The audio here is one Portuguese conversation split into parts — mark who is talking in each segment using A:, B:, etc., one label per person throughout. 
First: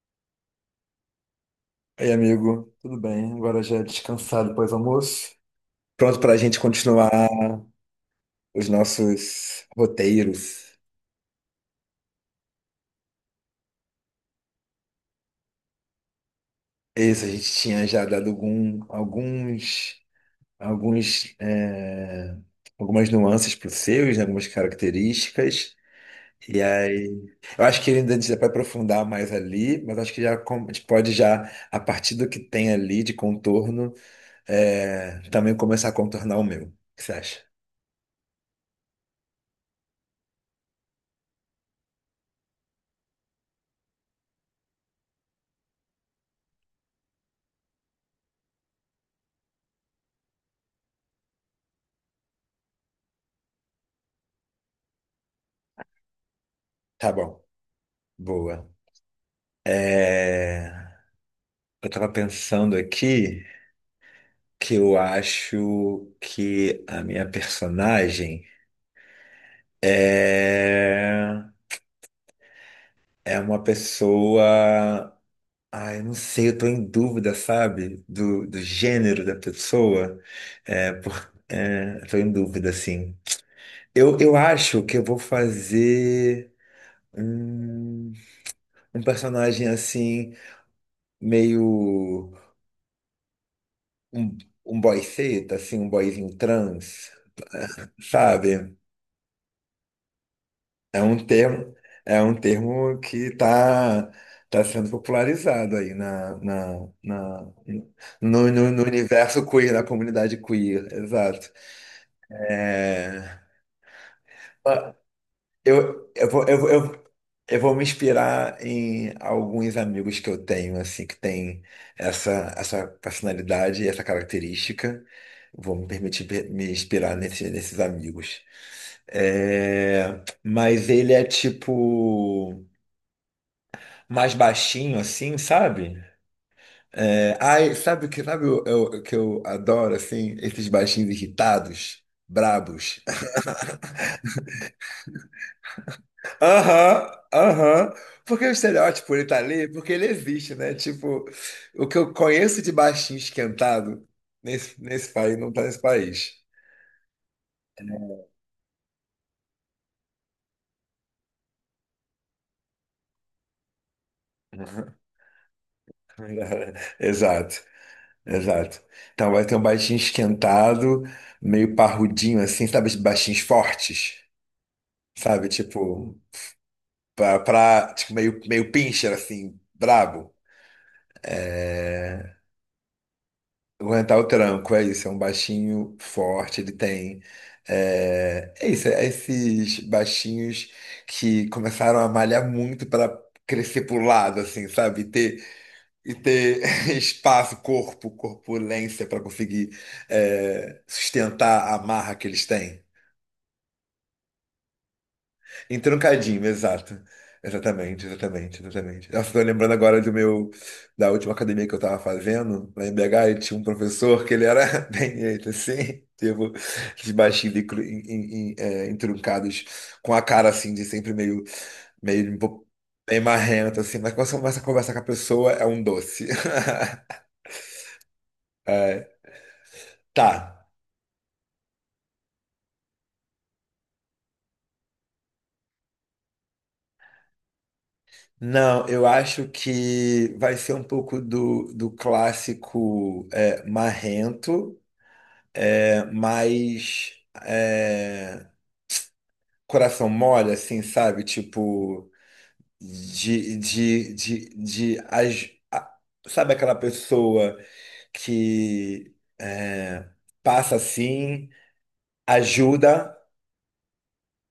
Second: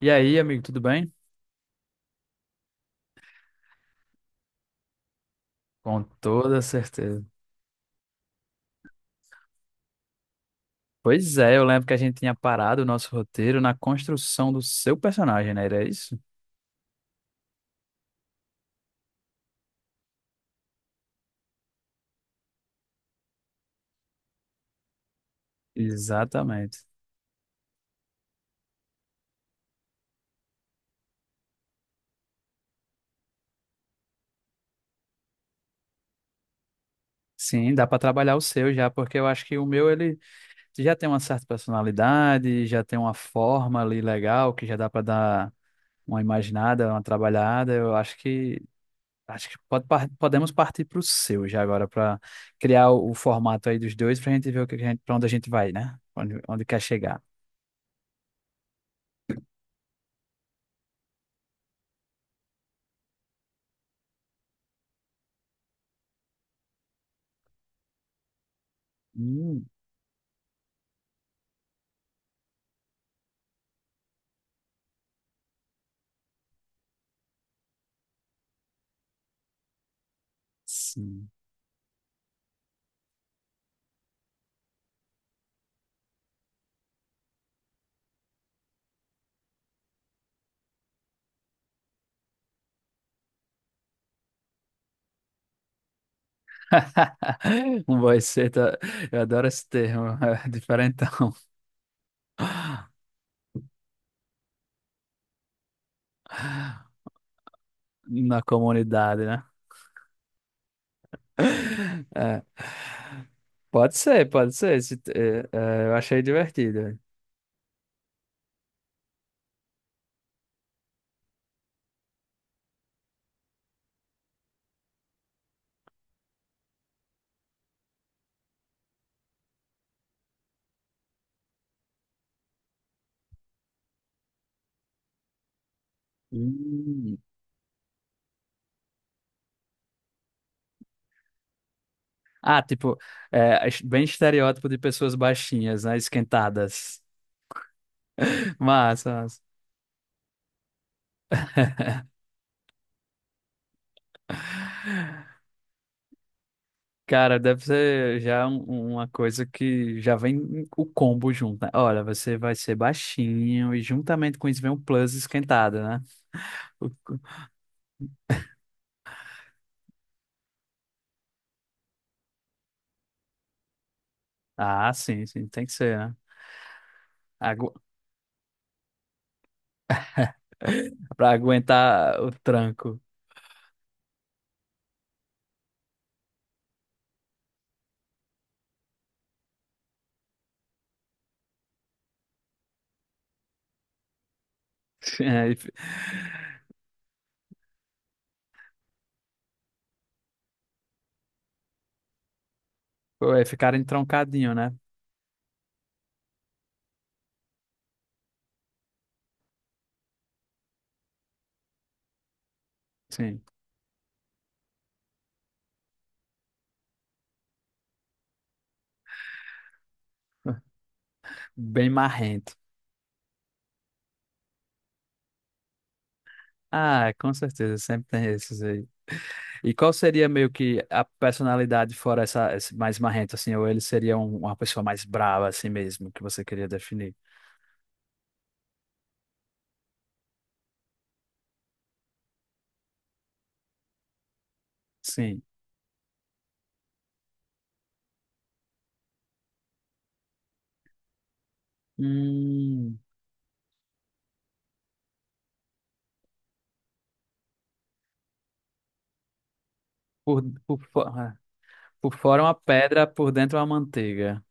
A: E aí, amigo, tudo bem?
B: Ei amigo, tudo bem? Agora já descansado depois do almoço.
A: Com
B: Pronto para a gente
A: toda
B: continuar
A: certeza.
B: os nossos roteiros.
A: Pois é, eu lembro que a gente tinha parado o nosso roteiro na construção do seu personagem, né? Era isso?
B: Esse a gente tinha já dado alguns, é, algumas nuances para os seus, né, algumas características. E
A: Exatamente.
B: aí, eu acho que ainda a gente vai aprofundar mais ali, mas acho que já a gente pode já, a partir do que tem ali de contorno, também começar a contornar o meu. O que você acha?
A: Sim, dá para trabalhar o seu já, porque eu acho que o meu ele já tem uma certa personalidade, já tem uma forma ali legal que já dá para dar uma imaginada, uma trabalhada. Eu acho que podemos partir para o seu já agora para criar o formato aí dos dois para a gente ver o que que a gente, para onde a gente vai, né? Onde quer
B: Tá
A: chegar.
B: bom. Boa. É, eu tava pensando aqui que eu acho que a minha personagem
A: Hum.
B: é, é uma pessoa. Ai, eu não sei, eu tô em dúvida, sabe? Do gênero da pessoa. É,
A: Sim.
B: por... eu tô em dúvida, assim. Eu acho que eu vou fazer hum, um personagem assim, meio um, um boy seta, assim, um boyzinho trans.
A: Um boy
B: Sabe,
A: seita, eu adoro esse termo, é
B: é um
A: diferentão
B: termo, é um termo que está tá tá sendo popularizado aí
A: na
B: no
A: comunidade, né?
B: universo queer, na comunidade queer, exato.
A: É, pode ser. Esse
B: Ah,
A: eu
B: Eu,
A: achei
B: eu vou, eu, vou-
A: divertido.
B: eu, eu vou me inspirar em alguns amigos que eu tenho, assim, que tem essa, essa personalidade e essa característica. Vou me permitir me inspirar nesses amigos. É, mas ele é tipo mais baixinho assim, sabe?
A: Hum.
B: É, ai, sabe o que eu adoro assim, esses baixinhos irritados,
A: Ah, tipo,
B: brabos.
A: bem estereótipo de pessoas baixinhas, né? Esquentadas.
B: Aham, aham. Porque o
A: Massa,
B: estereótipo ele tá
A: massa.
B: ali, porque ele existe, né? Tipo, o que eu conheço de baixinho esquentado nesse país não tá nesse país.
A: Cara, deve ser já uma coisa que já vem o combo junto, né? Olha, você vai ser baixinho e juntamente com isso vem um
B: Uhum.
A: plus esquentado, né?
B: Exato, exato. Então vai ter um baixinho esquentado, meio parrudinho assim, sabe? Esses baixinhos fortes,
A: Ah, sim, sim,
B: sabe?
A: tem que ser, né?
B: Tipo,
A: Agu...
B: meio pincher, assim, brabo.
A: Pra aguentar o tranco.
B: Aguentar o tranco, é isso. É um baixinho forte, ele tem. É esses baixinhos que começaram a malhar muito para crescer pro lado, assim, sabe?
A: É, e fi-
B: E ter espaço, corpo, corpulência para conseguir sustentar a marra que eles têm.
A: Pô, é, ficar entroncadinho, né?
B: Entroncadinho, exato. Exatamente. Nossa, tô lembrando agora do meu, da última academia que eu tava fazendo, lá em BH, e
A: Sim.
B: tinha um professor que ele era bem jeito assim, tipo, de baixinho, e entroncados, com a cara assim, de sempre meio,
A: Bem
B: meio um
A: marrento.
B: pouco bem marrento, assim, mas quando você começa a conversar com a pessoa, é um doce.
A: Ah, com certeza, sempre tem esses aí. E qual seria meio
B: Tá.
A: que a personalidade fora essa, esse mais marrento, assim? Ou ele seria uma pessoa mais brava, assim mesmo, que você queria definir?
B: Não, eu acho que vai ser um pouco do, do clássico marrento,
A: Sim.
B: mas é, coração mole, assim, sabe? Tipo,
A: Hum,
B: de, de, de, de, as- a- sabe aquela pessoa que é,
A: por,
B: passa
A: por, fo- ah,
B: assim,
A: por fora uma pedra,
B: ajuda,
A: por dentro uma manteiga.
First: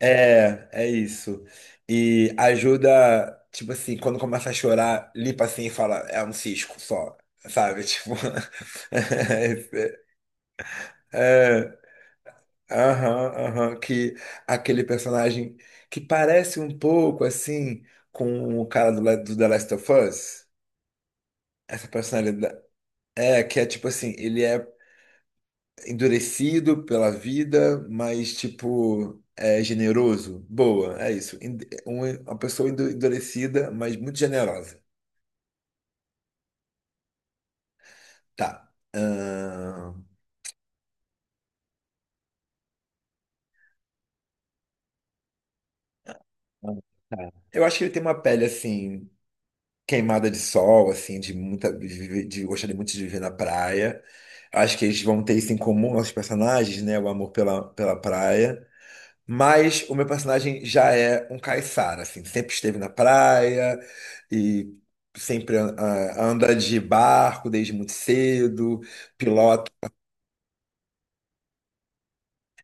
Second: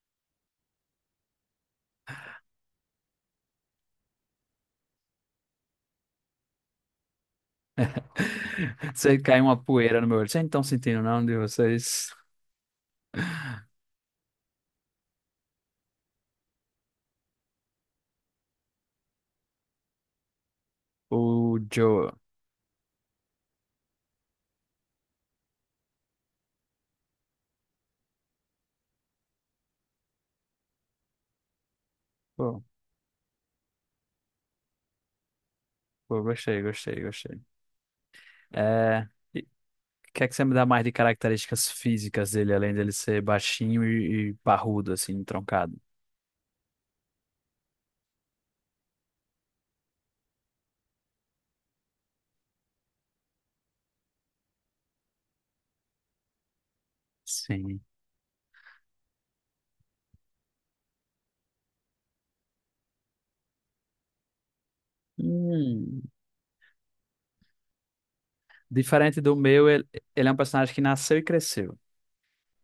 B: é isso. E ajuda, tipo assim, quando começa a chorar, limpa assim e fala, é um cisco só, sabe? Tipo,
A: Você cai uma poeira no meu olho. Vocês não estão sentindo, não, de
B: é,
A: vocês?
B: Aham, aham, que aquele personagem que parece um pouco assim com o cara do, do The Last of Us.
A: O
B: Essa
A: Joe.
B: personalidade. É, que é tipo assim, ele é endurecido pela vida, mas tipo, é generoso. Boa, é isso. Uma
A: Pô,
B: pessoa endurecida, mas muito generosa.
A: pô, gostei.
B: Tá.
A: É, e o que é que você me dá mais de características físicas dele, além dele ser baixinho e parrudo, assim, troncado?
B: Tá. Eu acho que ele tem uma pele assim queimada de sol, assim, de muita, de gostaria muito de viver na praia. Acho que eles vão ter isso em comum, nossos personagens, né? O amor
A: Sim.
B: pela praia. Mas o meu personagem já é um caiçara, assim, sempre esteve na praia e sempre
A: Hum.
B: ah, anda de barco desde muito cedo,
A: Diferente do meu,
B: pilota.
A: ele é um personagem que nasceu e cresceu.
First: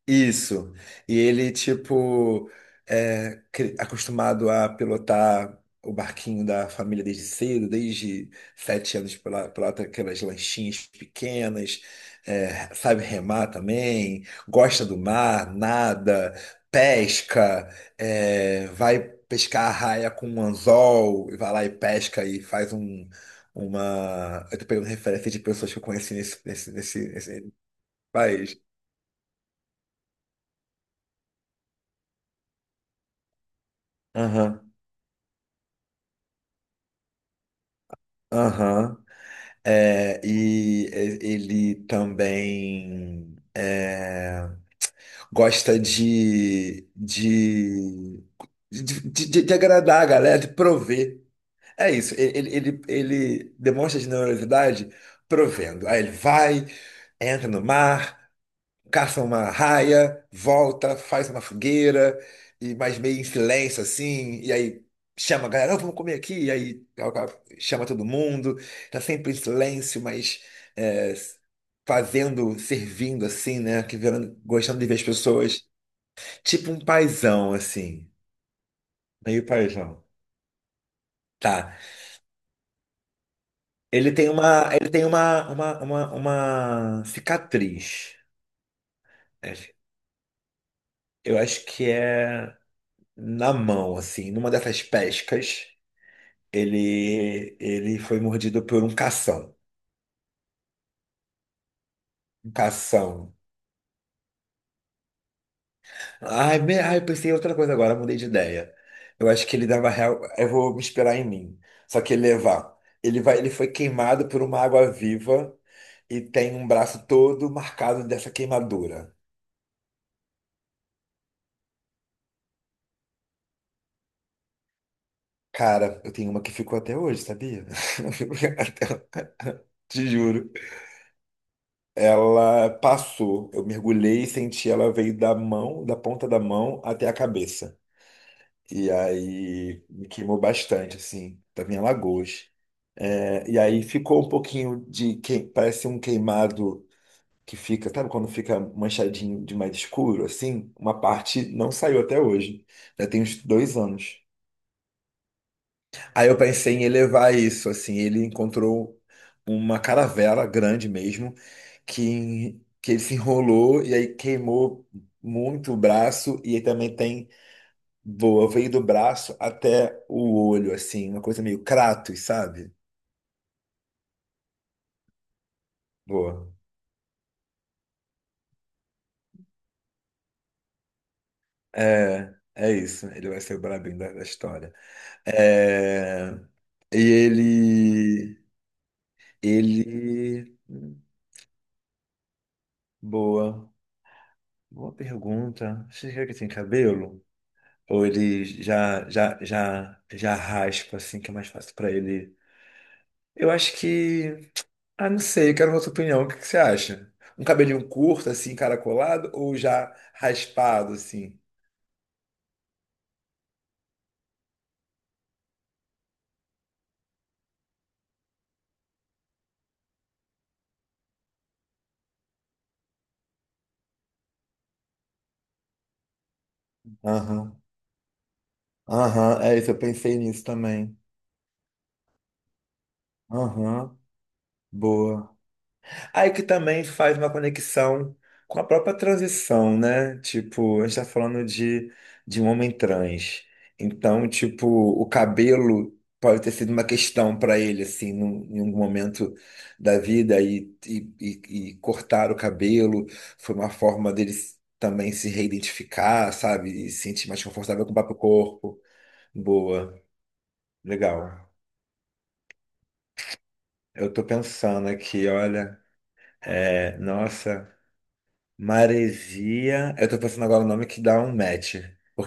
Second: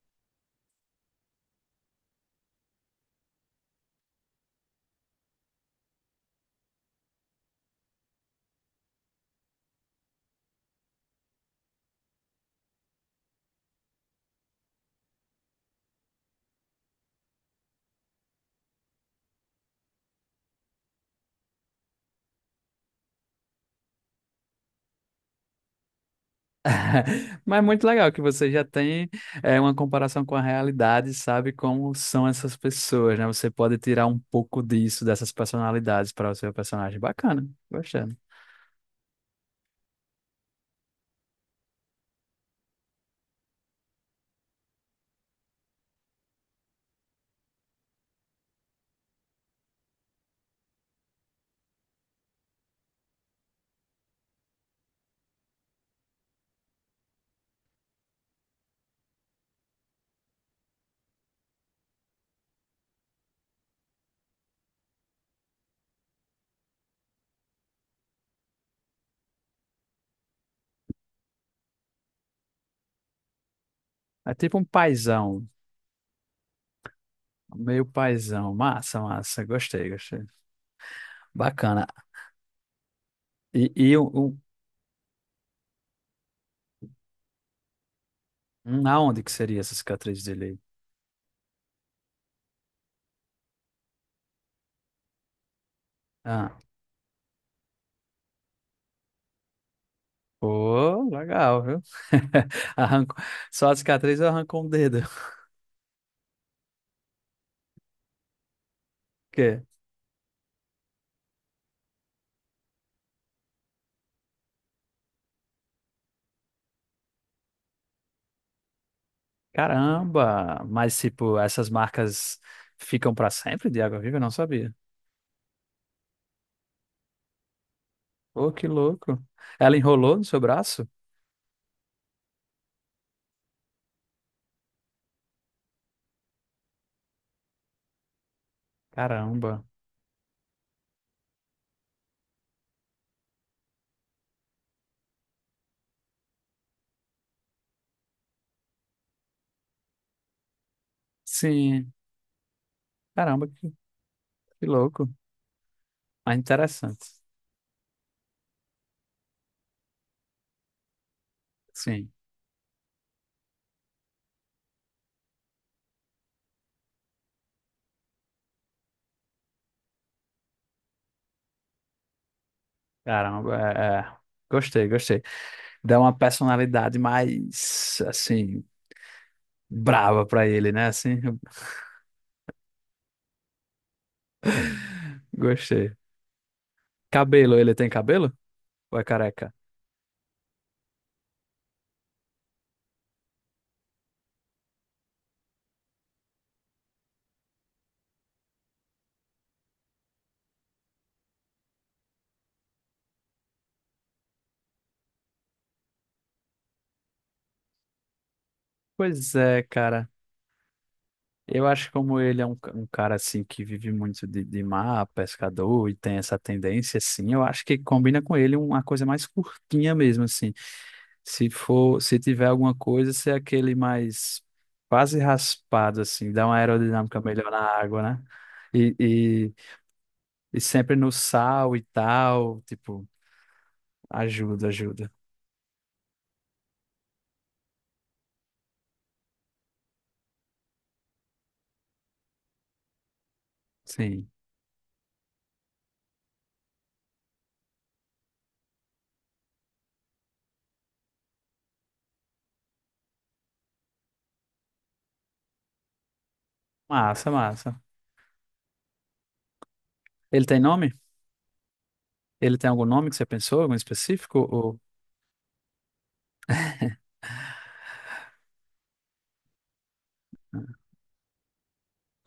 B: Isso. E ele, tipo, é acostumado a pilotar o barquinho da família desde cedo, desde sete anos, pilota aquelas lanchinhas pequenas, é, sabe remar também, gosta do mar, nada, pesca, é, vai pescar a raia com um anzol, e vai lá e pesca e faz uma... Eu tô pegando referência de pessoas que eu conheci nesse
A: Mas é muito legal que você
B: país.
A: já tem é, uma comparação com a realidade, sabe como são essas pessoas, né? Você pode tirar um pouco
B: Aham,
A: disso, dessas personalidades para o seu personagem. Bacana, gostando.
B: aham. É, ele também é, gosta de, de agradar a galera, de prover. É isso, ele demonstra generosidade provendo. Aí ele vai, entra no mar, caça uma raia, volta, faz uma fogueira, e mais meio em silêncio assim, e aí chama a galera, "Ó, vamos comer aqui, e aí ó, ó, chama todo mundo, tá sempre em silêncio, mas é, fazendo, servindo assim, né? Que
A: É
B: vendo,
A: tipo um
B: gostando de ver as
A: paizão,
B: pessoas. Tipo um paizão,
A: meio
B: assim,
A: paizão. Massa, massa.
B: meio
A: Gostei,
B: paizão.
A: gostei.
B: Tá.
A: Bacana. E, e o, o-
B: Ele tem uma cicatriz,
A: um, aonde que
B: né?
A: seria essa cicatriz dele?
B: Eu acho que é na mão, assim, numa dessas pescas. Ele foi mordido por um cação.
A: Pô, legal, viu?
B: Um
A: arranco
B: cação.
A: Só a cicatriz eu arrancou um dedo.
B: Eu pensei em outra coisa agora, mudei de ideia. Eu acho que
A: Porque,
B: ele dava real. Eu vou me inspirar em mim. Só que ele levar. Ele foi queimado por uma água viva e tem um braço todo marcado dessa queimadura.
A: caramba! Mas, tipo, essas marcas ficam pra sempre de água viva? Eu não sabia.
B: Cara, eu tenho uma que ficou até hoje, sabia?
A: Pô, que louco.
B: Até-
A: Ela
B: Te
A: enrolou no seu
B: juro.
A: braço?
B: Ela passou, eu mergulhei e senti ela veio da mão, da ponta da mão até a cabeça. E
A: Caramba.
B: aí me queimou bastante, assim, tava em Alagoas. É, e aí ficou um pouquinho de que parece um queimado que fica, sabe quando fica manchadinho de mais escuro, assim? Uma parte não
A: Sim,
B: saiu até hoje, já tem uns
A: caramba, que,
B: dois anos.
A: que louco.
B: Aí
A: Mas
B: eu pensei em
A: interessante.
B: elevar isso, assim, ele encontrou uma caravela grande mesmo,
A: Sim,
B: que ele se enrolou e aí queimou muito o braço, e aí também tem Boa, veio do braço até o olho, assim, uma coisa meio Kratos, sabe?
A: caramba. É, é. Gostei, gostei. Dá uma
B: Boa.
A: personalidade mais, assim, brava pra ele, né? Assim,
B: É, é isso. Ele vai ser o brabinho da história.
A: gostei.
B: É, e
A: Cabelo, ele tem cabelo?
B: ele.
A: Ou é careca?
B: Ele. Boa. Boa pergunta. Você quer que tem cabelo? Ou ele já raspa, assim, que é mais fácil pra ele? Eu acho que. Ah, não sei, eu quero a sua opinião. O que que você acha? Um cabelinho curto, assim, encaracolado,
A: Pois
B: ou
A: é,
B: já
A: cara.
B: raspado, assim?
A: Eu acho que como ele é um cara assim que vive muito de mar, pescador e tem essa tendência assim, eu acho que combina com ele uma coisa mais curtinha mesmo assim. Se for, se tiver alguma coisa, ser aquele mais quase raspado assim, dá uma aerodinâmica melhor
B: Aham,
A: na água, né? E,
B: aham,
A: e,
B: é isso, eu pensei nisso
A: e sempre
B: também.
A: no sal e tal, tipo,
B: Aham,
A: ajuda, ajuda.
B: boa. Aí que também faz uma conexão com a própria transição, né? Tipo, a gente tá falando de um homem trans. Então,
A: Sim.
B: tipo, o cabelo pode ter sido uma questão para ele, assim, num, em algum momento da vida, e cortar o cabelo foi uma forma dele também se reidentificar, sabe? E se sentir
A: Massa,
B: mais
A: massa.
B: confortável com o próprio corpo. Boa,
A: Ele tem nome?
B: legal.
A: Ele tem algum nome que você pensou, algum
B: Eu tô
A: específico? Ou...
B: pensando aqui, olha, nossa, Maresia. Eu tô pensando agora o nome que dá um match.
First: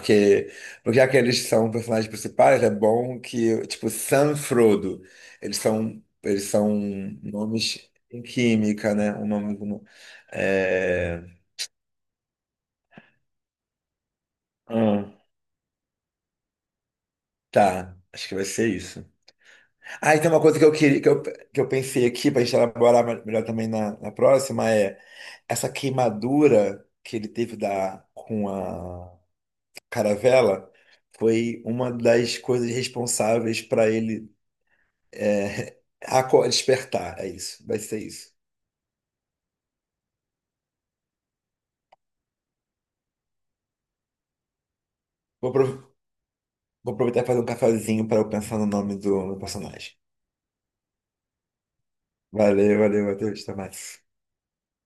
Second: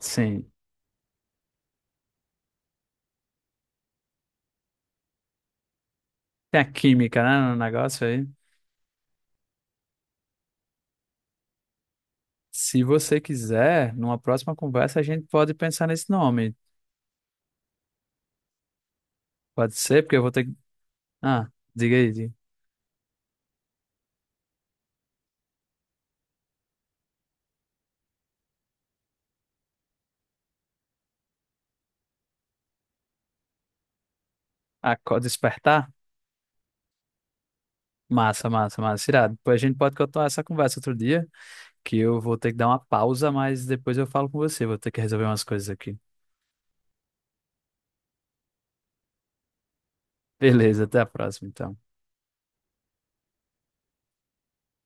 A: Sim.
B: porque já que eles são personagens principais, é bom que, tipo, Sam e Frodo, eles
A: Tem a
B: são
A: química, né, no
B: nomes
A: negócio
B: em
A: aí.
B: química, né? O nome do. É...
A: Se você quiser, numa próxima conversa, a
B: hum,
A: gente pode pensar nesse nome.
B: tá, acho que vai ser isso.
A: Pode ser,
B: Ah,
A: porque
B: e
A: eu vou
B: tem uma
A: ter que.
B: coisa que eu queria,
A: Ah,
B: que eu
A: diga
B: pensei
A: aí.
B: aqui,
A: Diga.
B: pra gente elaborar melhor também na próxima, é, essa queimadura que ele teve da, com a caravela foi uma das coisas responsáveis para ele
A: Aco- Despertar?
B: despertar. É isso, vai ser isso.
A: Massa, massa, massa. Irado. Depois a gente pode continuar essa conversa outro dia, que eu vou ter que dar uma pausa, mas depois eu falo com você. Vou ter que resolver umas
B: Vou,
A: coisas
B: apro-
A: aqui.
B: vou aproveitar e fazer um cafezinho para eu pensar no nome do, do personagem.
A: Beleza, até a próxima, então.
B: Valeu, valeu, Matheus. Até mais.